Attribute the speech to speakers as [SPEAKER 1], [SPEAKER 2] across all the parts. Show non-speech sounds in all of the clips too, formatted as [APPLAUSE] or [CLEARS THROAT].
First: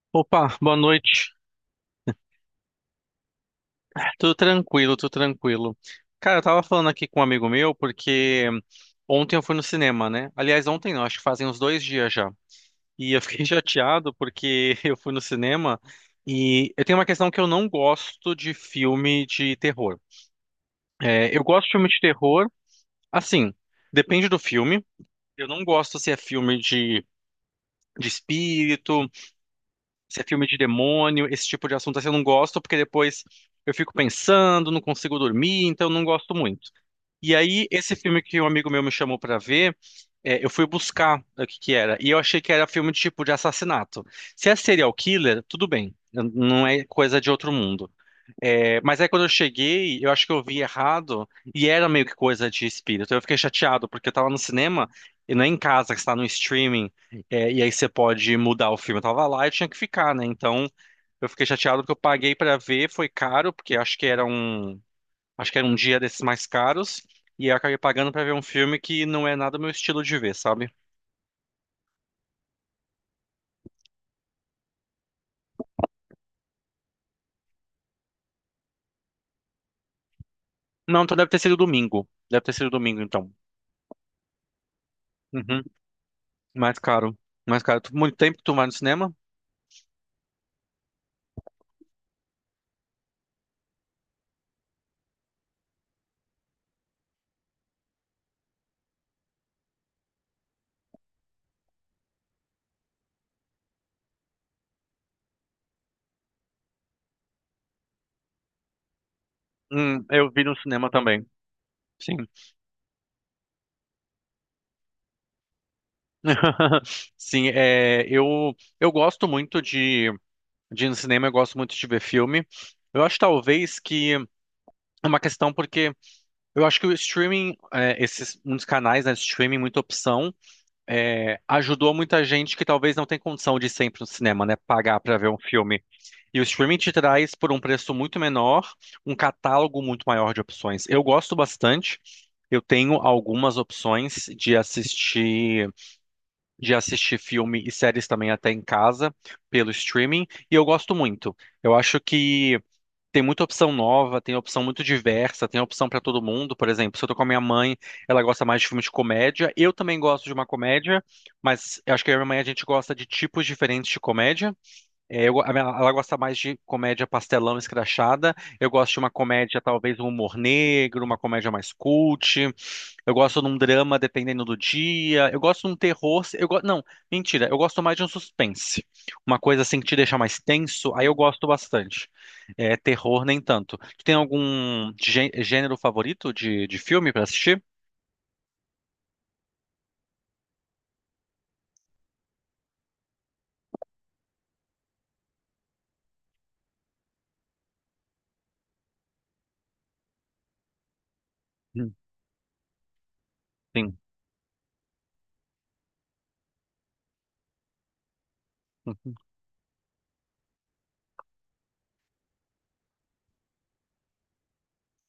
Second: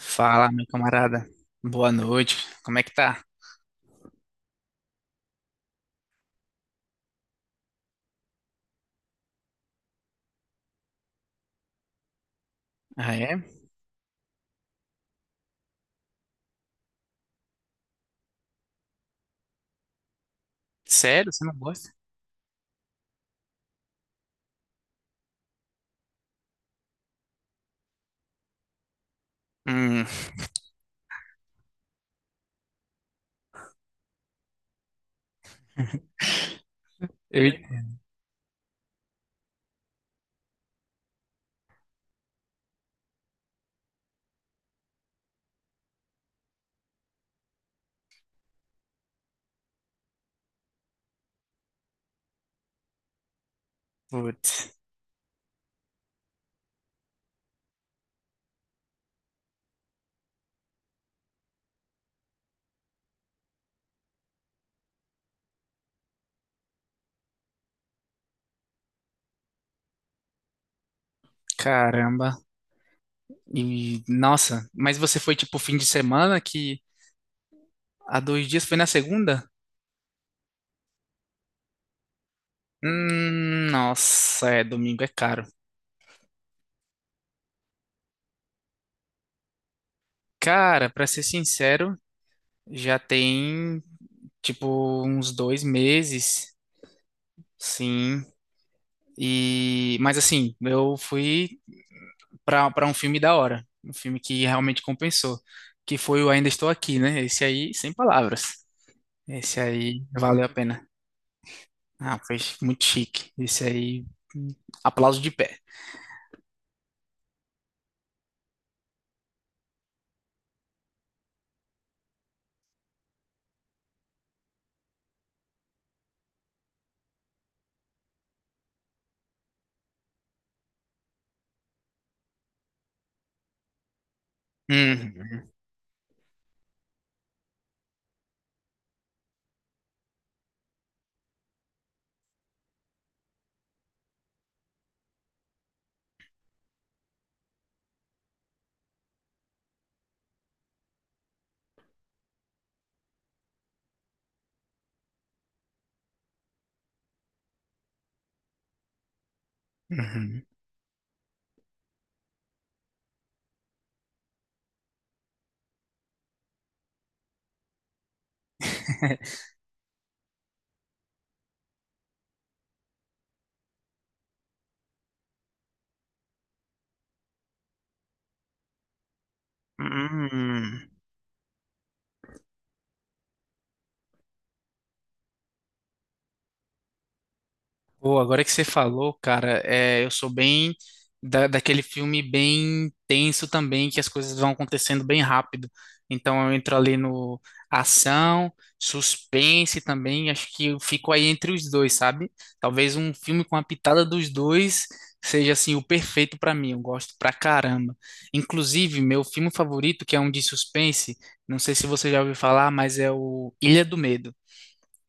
[SPEAKER 1] Fala,
[SPEAKER 2] Opa,
[SPEAKER 1] meu
[SPEAKER 2] boa
[SPEAKER 1] camarada.
[SPEAKER 2] noite.
[SPEAKER 1] Boa noite. Como é que tá?
[SPEAKER 2] Tudo tranquilo, tudo tranquilo. Cara, eu tava falando aqui com um amigo meu porque ontem eu fui no cinema, né? Aliás, ontem não, acho que fazem uns 2 dias já. E
[SPEAKER 1] Ah,
[SPEAKER 2] eu
[SPEAKER 1] é?
[SPEAKER 2] fiquei [LAUGHS] chateado porque eu fui no cinema e eu tenho uma questão que eu não gosto de filme de terror.
[SPEAKER 1] Sério?
[SPEAKER 2] É,
[SPEAKER 1] Você
[SPEAKER 2] eu
[SPEAKER 1] não
[SPEAKER 2] gosto de filme
[SPEAKER 1] gosta?
[SPEAKER 2] de terror, assim, depende do filme. Eu não gosto se é filme de espírito.
[SPEAKER 1] Hum.
[SPEAKER 2] Se é filme de demônio, esse tipo de assunto assim, eu não gosto, porque depois eu fico pensando, não consigo dormir, então eu não
[SPEAKER 1] [LAUGHS]
[SPEAKER 2] gosto muito. E
[SPEAKER 1] eu...
[SPEAKER 2] aí, esse filme que um amigo meu me chamou pra ver, eu fui buscar o que que era, e eu achei que era filme de tipo de assassinato. Se é serial killer, tudo bem, não é coisa de outro mundo. É, mas aí quando eu cheguei, eu acho que eu vi errado, e era meio que coisa de espírito. Eu fiquei chateado, porque eu tava no
[SPEAKER 1] Putz,
[SPEAKER 2] cinema, e não é em casa, que está no streaming, e aí você pode mudar o filme. Eu tava lá e tinha que ficar, né? Então, eu fiquei chateado porque eu paguei pra ver, foi caro, porque acho que era um dia desses mais caros, e eu acabei pagando pra ver um filme que não é nada o meu estilo de ver, sabe?
[SPEAKER 1] caramba. E, nossa, mas você foi tipo fim de semana que há dois dias foi na segunda?
[SPEAKER 2] Não, então deve ter sido domingo. Deve ter sido domingo, então.
[SPEAKER 1] Nossa, é, domingo é caro.
[SPEAKER 2] Uhum. Mais caro. Mais caro. Muito tempo que tu vai no cinema?
[SPEAKER 1] Cara, pra ser sincero, já tem tipo uns dois meses, sim. E, mas assim, eu fui para um filme da hora, um filme que realmente compensou, que foi o Ainda Estou Aqui, né? Esse aí, sem palavras. Esse aí
[SPEAKER 2] Eu
[SPEAKER 1] valeu
[SPEAKER 2] vi
[SPEAKER 1] a
[SPEAKER 2] no
[SPEAKER 1] pena.
[SPEAKER 2] cinema também. Sim.
[SPEAKER 1] Ah, foi muito chique. Esse aí, hum, aplauso de pé.
[SPEAKER 2] [LAUGHS] Sim, eu gosto muito de, ir no cinema, eu gosto muito de ver filme. Eu acho talvez que é uma questão porque eu acho que o streaming, esses muitos canais, né, de streaming, muita opção, ajudou muita gente que talvez não tem condição de ir sempre no cinema, né, pagar para ver um
[SPEAKER 1] Uhum,
[SPEAKER 2] filme. E o streaming te traz por um preço muito menor, um catálogo muito maior de opções. Eu gosto bastante. Eu tenho algumas opções de assistir filme e séries também até em casa pelo streaming, e eu gosto muito. Eu acho que tem muita opção nova, tem opção muito diversa, tem opção pra todo mundo. Por exemplo, se eu tô com a minha mãe, ela gosta mais de filmes de comédia. Eu também gosto de
[SPEAKER 1] uhum.
[SPEAKER 2] uma comédia, mas eu acho que eu e a minha mãe a gente gosta de tipos diferentes de comédia. É, eu go- a minha- ela gosta mais de comédia pastelão escrachada. Eu gosto de uma
[SPEAKER 1] [LAUGHS]
[SPEAKER 2] comédia, talvez um humor negro, uma comédia mais cult. Eu gosto de um drama dependendo do dia. Eu gosto de um terror. Não, mentira. Eu gosto mais de um suspense. Uma coisa assim que te deixa mais
[SPEAKER 1] Hum.
[SPEAKER 2] tenso, aí eu gosto bastante. É, terror nem tanto. Tu tem algum gênero favorito de filme pra assistir?
[SPEAKER 1] Pô, agora que você falou, cara, é, eu sou bem daquele filme bem tenso também, que as coisas vão acontecendo bem rápido. Então eu entro ali no ação, suspense também, acho que eu fico aí entre os dois,
[SPEAKER 2] Hum,
[SPEAKER 1] sabe? Talvez um filme com a
[SPEAKER 2] Sim.
[SPEAKER 1] pitada dos dois seja assim o perfeito pra mim, eu gosto pra caramba. Inclusive,
[SPEAKER 2] Uhum.
[SPEAKER 1] meu filme favorito, que é um de suspense, não sei se você já ouviu falar, mas é o Ilha do Medo.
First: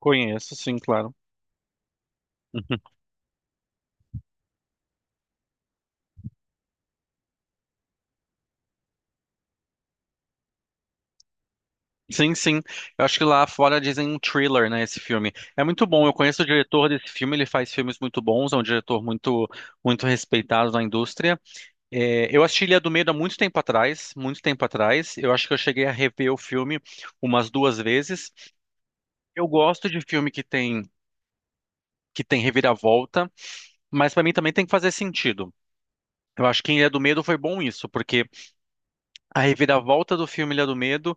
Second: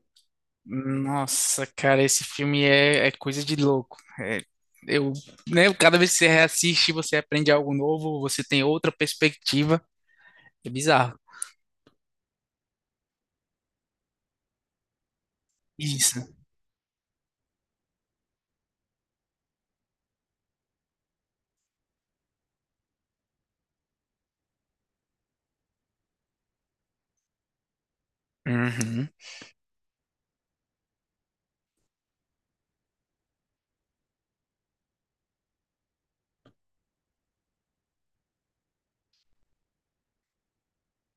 [SPEAKER 2] Conheço, sim, claro.
[SPEAKER 1] Nossa, cara, esse filme
[SPEAKER 2] [LAUGHS] Uhum.
[SPEAKER 1] é coisa de louco. É, eu, né, cada vez que você reassiste, você aprende algo novo, você tem outra perspectiva. É bizarro.
[SPEAKER 2] Sim, sim. Eu acho que lá fora dizem um thriller, né, esse filme. É muito bom. Eu
[SPEAKER 1] Isso.
[SPEAKER 2] conheço o diretor desse filme, ele faz filmes muito bons, é um diretor muito muito respeitado na indústria. É, eu assisti Ilha do Medo há muito tempo atrás, muito tempo atrás. Eu acho que eu cheguei a rever o filme umas duas vezes.
[SPEAKER 1] Uhum.
[SPEAKER 2] Eu gosto de filme que tem reviravolta, mas para mim também tem que fazer sentido. Eu acho que em Ilha do Medo foi bom isso, porque a reviravolta do filme Ilha do Medo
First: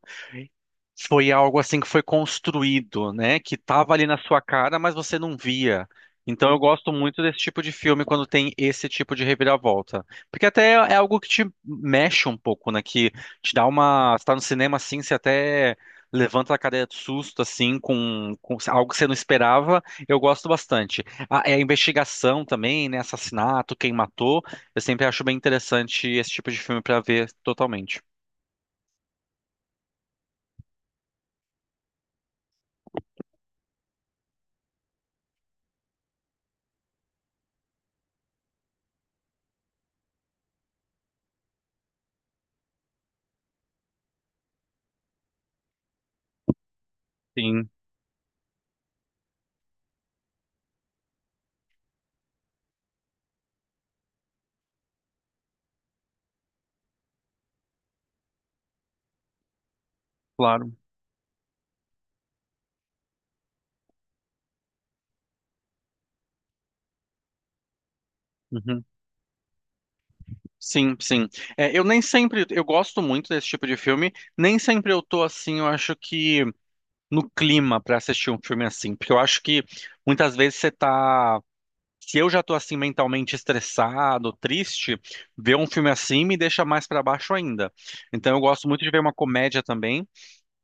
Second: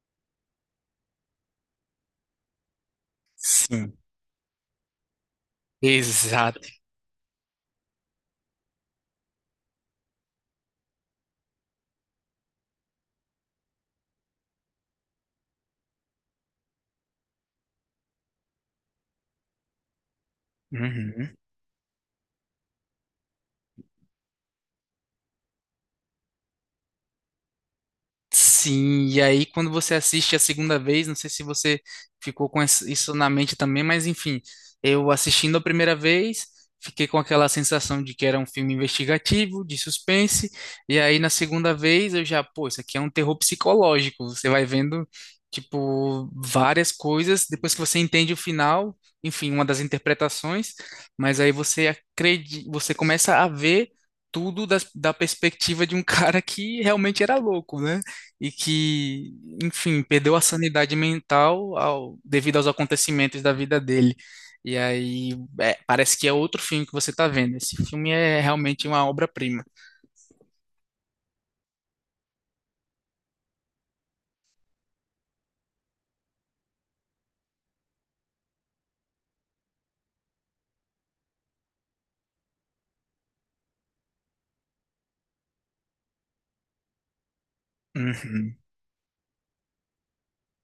[SPEAKER 2] foi algo assim que foi construído, né? Que tava
[SPEAKER 1] Sim.
[SPEAKER 2] ali na sua cara, mas você não via. Então eu
[SPEAKER 1] Exato.
[SPEAKER 2] gosto muito desse tipo de filme quando tem esse tipo de reviravolta. Porque até é algo que te mexe um pouco, né? Que te dá uma. Você tá no cinema assim, você até levanta a cadeira de susto, assim, com algo que você não esperava. Eu gosto bastante.
[SPEAKER 1] Uhum.
[SPEAKER 2] A, é a investigação também, né? Assassinato, quem matou. Eu sempre acho bem interessante esse tipo de filme para ver totalmente.
[SPEAKER 1] Sim, e aí quando você assiste a segunda vez, não sei se você ficou com isso na mente também, mas enfim, eu assistindo a primeira vez, fiquei com aquela sensação de que era um filme investigativo, de suspense, e aí na segunda vez eu já, pô, isso aqui é um terror psicológico, você vai vendo, tipo, várias coisas,
[SPEAKER 2] Sim,
[SPEAKER 1] depois que você entende o final, enfim, uma das interpretações, mas aí você acredita, você começa a ver tudo da perspectiva de um [LAUGHS] cara que realmente era louco, né? E que, enfim, perdeu a
[SPEAKER 2] claro.
[SPEAKER 1] sanidade mental devido aos acontecimentos da vida dele. E aí, é, parece que é outro filme que você está vendo. Esse filme é
[SPEAKER 2] Uhum.
[SPEAKER 1] realmente uma obra-prima.
[SPEAKER 2] Sim, sim. É, eu nem sempre, eu gosto muito desse tipo de filme, nem sempre eu tô assim, eu acho que no clima pra assistir um filme assim, porque eu acho que muitas vezes você tá, se eu já tô assim mentalmente estressado, triste, ver um filme assim me deixa mais pra baixo ainda. Então eu
[SPEAKER 1] Uhum.
[SPEAKER 2] gosto muito de ver uma comédia também.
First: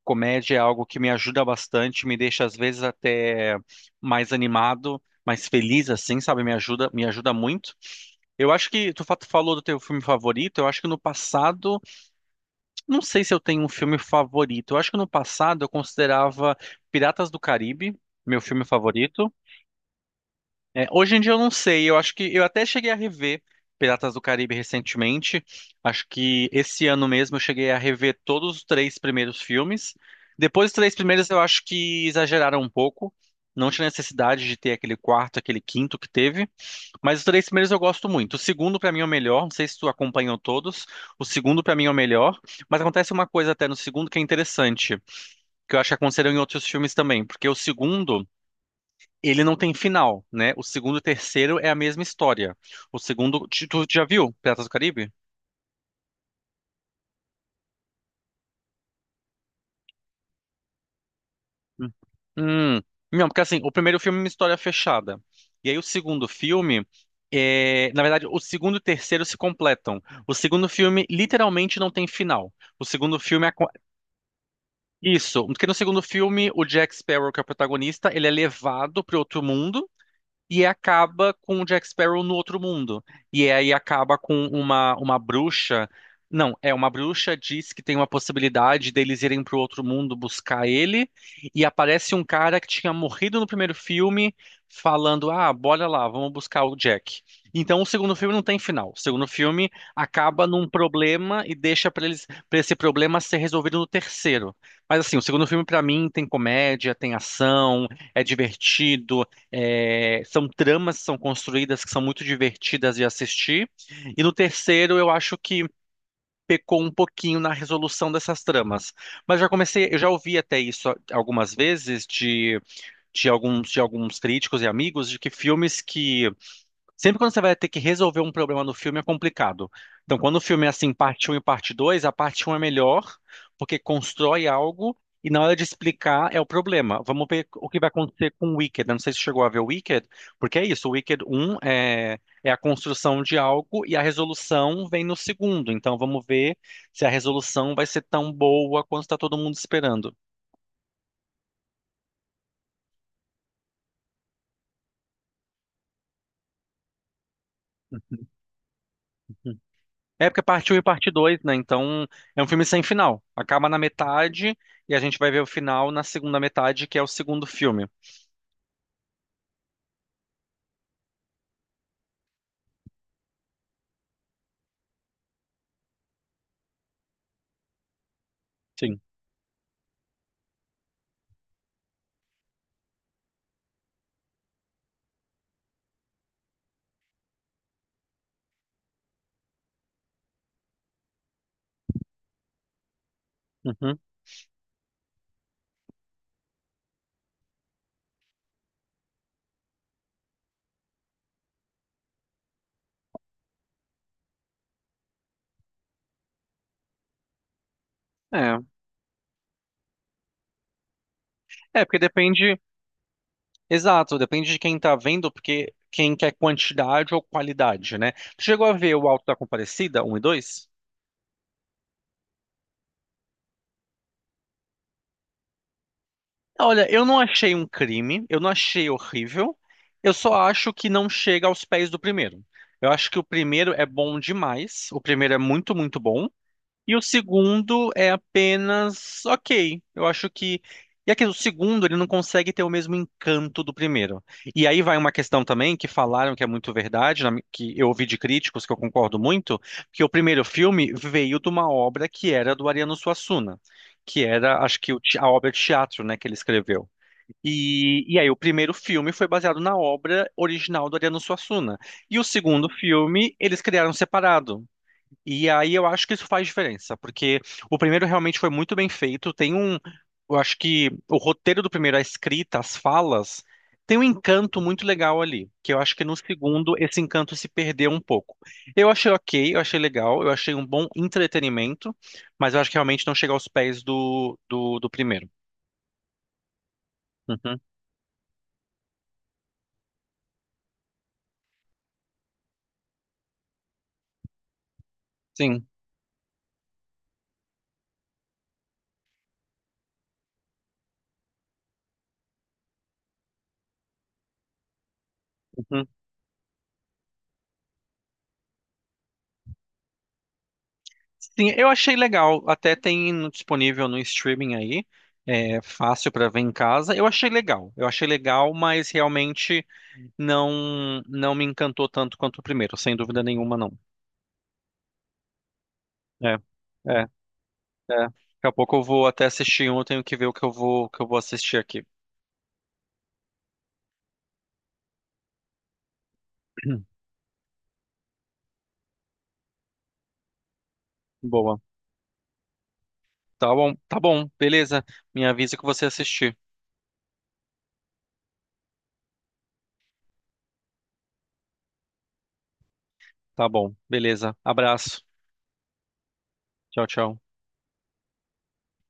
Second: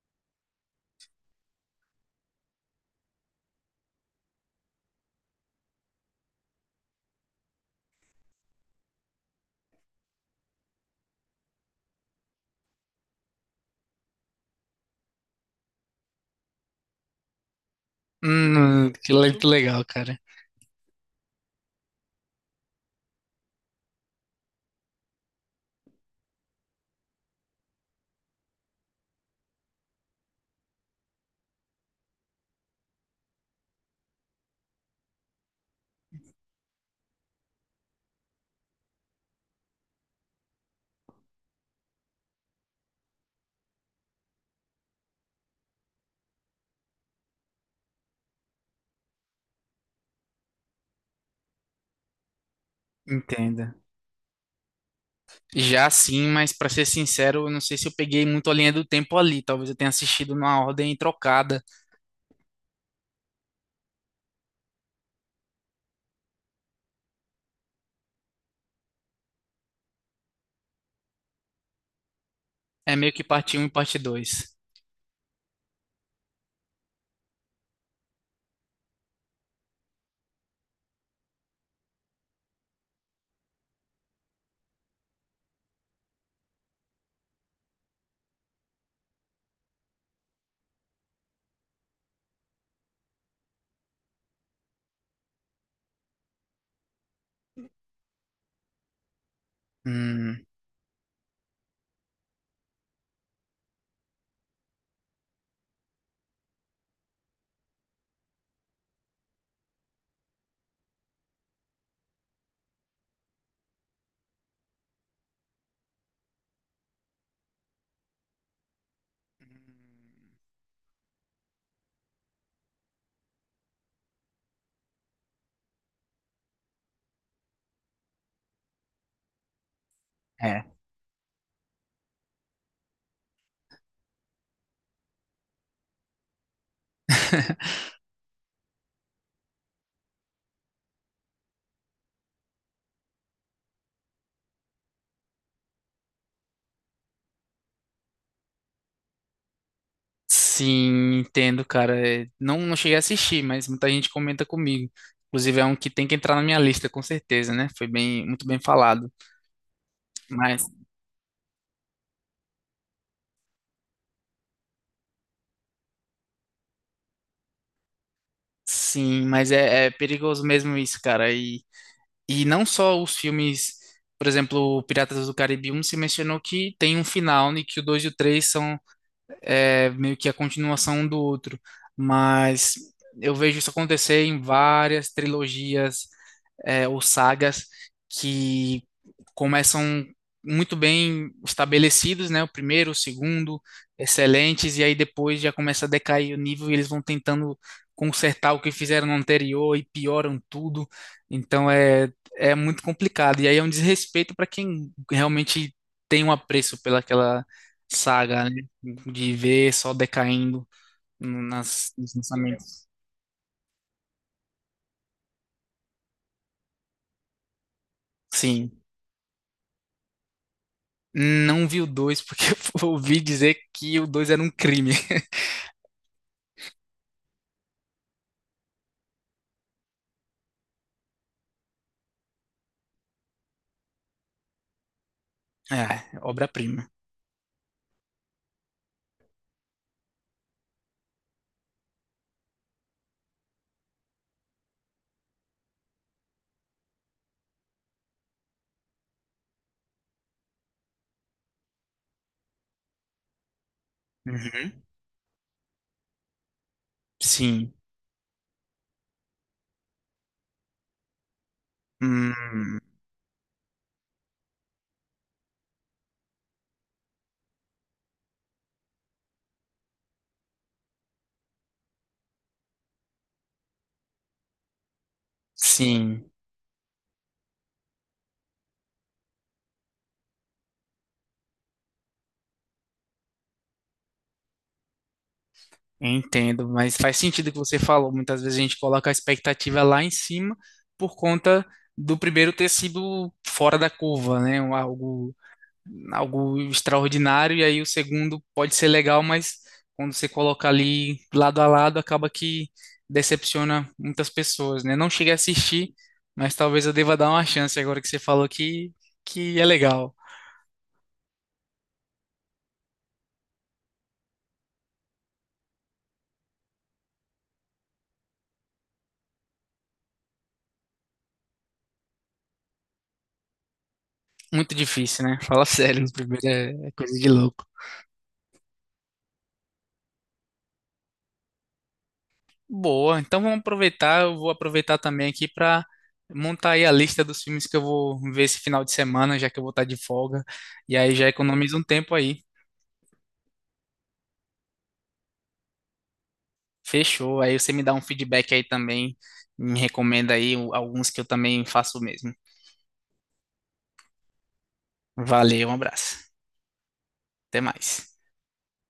[SPEAKER 2] Comédia é algo que me ajuda bastante, me deixa às vezes até mais animado, mais feliz assim, sabe? Me ajuda muito. Eu acho que tu falou do teu filme favorito. Eu acho que no passado, não sei se eu tenho um filme favorito. Eu acho que no passado eu considerava Piratas do Caribe meu filme favorito.
[SPEAKER 1] Que legal, cara.
[SPEAKER 2] É, hoje em dia eu não sei. Eu acho que eu até cheguei a rever Piratas do Caribe recentemente. Acho que esse ano mesmo eu cheguei a rever todos os três primeiros filmes. Depois dos três primeiros eu acho que exageraram um pouco. Não tinha necessidade de ter aquele quarto, aquele quinto que teve. Mas os três primeiros eu gosto muito. O segundo, pra mim, é o melhor. Não sei se tu acompanhou todos. O segundo, pra mim, é o melhor. Mas acontece uma coisa até no segundo que é interessante, que eu acho que aconteceu em outros filmes também. Porque o segundo, ele não tem final, né? O segundo e o terceiro é a mesma história. O segundo. Tu
[SPEAKER 1] Entenda.
[SPEAKER 2] tu já viu Piratas do Caribe?
[SPEAKER 1] Já sim, mas para ser sincero, eu não sei se eu peguei muito a linha do tempo ali. Talvez eu tenha assistido numa ordem trocada.
[SPEAKER 2] Hum. Hum. Não, porque assim, o primeiro filme é uma história fechada. E aí o segundo filme. Na verdade, o segundo e o terceiro se completam. O segundo filme literalmente não tem final. O
[SPEAKER 1] É meio
[SPEAKER 2] segundo
[SPEAKER 1] que
[SPEAKER 2] filme
[SPEAKER 1] parte um e parte dois.
[SPEAKER 2] Isso, porque no segundo filme, o Jack Sparrow, que é o protagonista, ele é levado para outro mundo. E acaba com o Jack Sparrow no outro mundo. E aí acaba com uma bruxa. Não, é uma bruxa diz que tem uma possibilidade deles irem para o outro mundo buscar ele. E aparece um cara que tinha morrido no primeiro filme, falando: Ah, bora lá, vamos buscar o Jack. Então o segundo filme não tem final. O segundo filme
[SPEAKER 1] Hum.
[SPEAKER 2] acaba num problema e deixa para eles, para esse problema ser resolvido no terceiro. Mas assim, o segundo filme para mim tem comédia, tem ação, é divertido. É, são tramas que são construídas que são muito divertidas de assistir. E no terceiro, eu acho que pecou um pouquinho na resolução dessas tramas. Mas já comecei, eu já ouvi até isso algumas vezes de alguns críticos e amigos de que filmes que sempre quando você vai ter que resolver um problema no filme é complicado. Então, quando o filme é assim, parte um e parte 2, a parte um é melhor, porque constrói algo e na hora de explicar é o problema. Vamos ver o
[SPEAKER 1] [LAUGHS]
[SPEAKER 2] que vai acontecer com o Wicked. Eu não sei se chegou a ver o Wicked, porque é isso, o Wicked um é a construção de algo e a resolução vem no segundo. Então, vamos ver se a resolução vai ser tão boa quanto está todo mundo esperando.
[SPEAKER 1] Sim, entendo, cara. É, não, não cheguei a assistir, mas muita gente comenta comigo. Inclusive, é um que tem que entrar na minha lista, com certeza, né? Foi bem, muito bem falado.
[SPEAKER 2] É porque é
[SPEAKER 1] Mas,
[SPEAKER 2] parte 1 e parte 2, né? Então é um filme sem final. Acaba na metade e a gente vai ver o final na segunda metade, que é o segundo filme.
[SPEAKER 1] sim, mas é perigoso mesmo isso, cara. E não só os filmes, por exemplo, Piratas do Caribe um se mencionou que tem um final, né que o 2 e o 3 são
[SPEAKER 2] Sim.
[SPEAKER 1] é, meio que a continuação um do outro. Mas eu vejo isso acontecer em várias trilogias é, ou sagas que começam muito bem estabelecidos, né? O primeiro, o segundo,
[SPEAKER 2] Uhum.
[SPEAKER 1] excelentes, e aí depois já começa a decair o nível e eles vão tentando consertar o que fizeram no anterior e pioram tudo. Então é muito complicado. E aí é um desrespeito para quem realmente tem um apreço pelaquela saga,
[SPEAKER 2] É.
[SPEAKER 1] né? De ver só decaindo
[SPEAKER 2] É,
[SPEAKER 1] nas,
[SPEAKER 2] porque
[SPEAKER 1] nos
[SPEAKER 2] depende.
[SPEAKER 1] lançamentos.
[SPEAKER 2] Exato, depende de quem tá vendo, porque quem quer quantidade ou qualidade, né? Tu chegou a
[SPEAKER 1] Sim.
[SPEAKER 2] ver o Alto da Compadecida, um e 2?
[SPEAKER 1] Não vi o dois, porque [LAUGHS] eu ouvi dizer que o 2 era um crime. [LAUGHS]
[SPEAKER 2] Olha, eu não achei um crime, eu não achei horrível, eu só acho que não chega aos pés do primeiro. Eu acho que o primeiro é bom demais, o primeiro é muito,
[SPEAKER 1] É,
[SPEAKER 2] muito bom.
[SPEAKER 1] obra-prima.
[SPEAKER 2] E o segundo é apenas ok. Eu acho que. E aqui, o segundo, ele não consegue ter o mesmo encanto do primeiro. E aí vai uma questão também que falaram que é muito verdade, que eu ouvi de críticos, que eu concordo muito, que o primeiro filme veio de uma obra que era do Ariano Suassuna, que era,
[SPEAKER 1] Uhum.
[SPEAKER 2] acho que, a obra de teatro, né, que ele escreveu.
[SPEAKER 1] Sim.
[SPEAKER 2] E aí o primeiro filme foi baseado na obra original do Ariano Suassuna. E o segundo
[SPEAKER 1] Hum,
[SPEAKER 2] filme, eles criaram separado. E aí eu acho que isso faz diferença, porque o primeiro realmente foi muito bem feito. Tem um, eu acho que o roteiro do primeiro, a escrita, as falas, tem um encanto muito legal ali, que eu acho que no
[SPEAKER 1] sim,
[SPEAKER 2] segundo esse encanto se perdeu um pouco. Eu achei ok, eu achei legal, eu achei um bom entretenimento, mas eu acho que realmente não chega aos pés do primeiro.
[SPEAKER 1] entendo, mas faz sentido o que
[SPEAKER 2] Uhum,
[SPEAKER 1] você falou. Muitas vezes a gente coloca a expectativa lá em cima por conta do primeiro ter sido fora da curva, né? Um- Algo
[SPEAKER 2] sim.
[SPEAKER 1] algo extraordinário, e aí o segundo pode ser legal, mas quando você coloca ali lado a lado, acaba que decepciona muitas pessoas, né? Não cheguei a assistir, mas talvez eu deva dar uma chance agora que você falou que é legal.
[SPEAKER 2] Sim, eu achei legal. Até tem disponível no streaming aí. É fácil pra ver em casa. Eu achei legal. Eu achei legal, mas realmente não não me encantou tanto quanto o primeiro, sem dúvida nenhuma, não.
[SPEAKER 1] Muito difícil, né? Fala sério, o
[SPEAKER 2] É,
[SPEAKER 1] primeiro é
[SPEAKER 2] é, é.
[SPEAKER 1] coisa de louco.
[SPEAKER 2] Daqui a pouco eu vou até assistir um, eu tenho que ver o que eu vou assistir aqui.
[SPEAKER 1] Boa, então vamos aproveitar, eu vou aproveitar também aqui para montar aí a
[SPEAKER 2] [CLEARS THROAT]
[SPEAKER 1] lista dos filmes que eu vou ver esse final de semana, já que eu vou estar de folga, e aí já
[SPEAKER 2] Boa.
[SPEAKER 1] economiza um tempo aí.
[SPEAKER 2] Tá bom, beleza. Me avisa que você assistir.
[SPEAKER 1] Fechou. Aí você me dá um feedback aí também. Me recomenda aí alguns que eu também faço o mesmo.
[SPEAKER 2] Tá bom, beleza. Abraço.
[SPEAKER 1] Valeu, um abraço.
[SPEAKER 2] Tchau, tchau.
[SPEAKER 1] Até mais.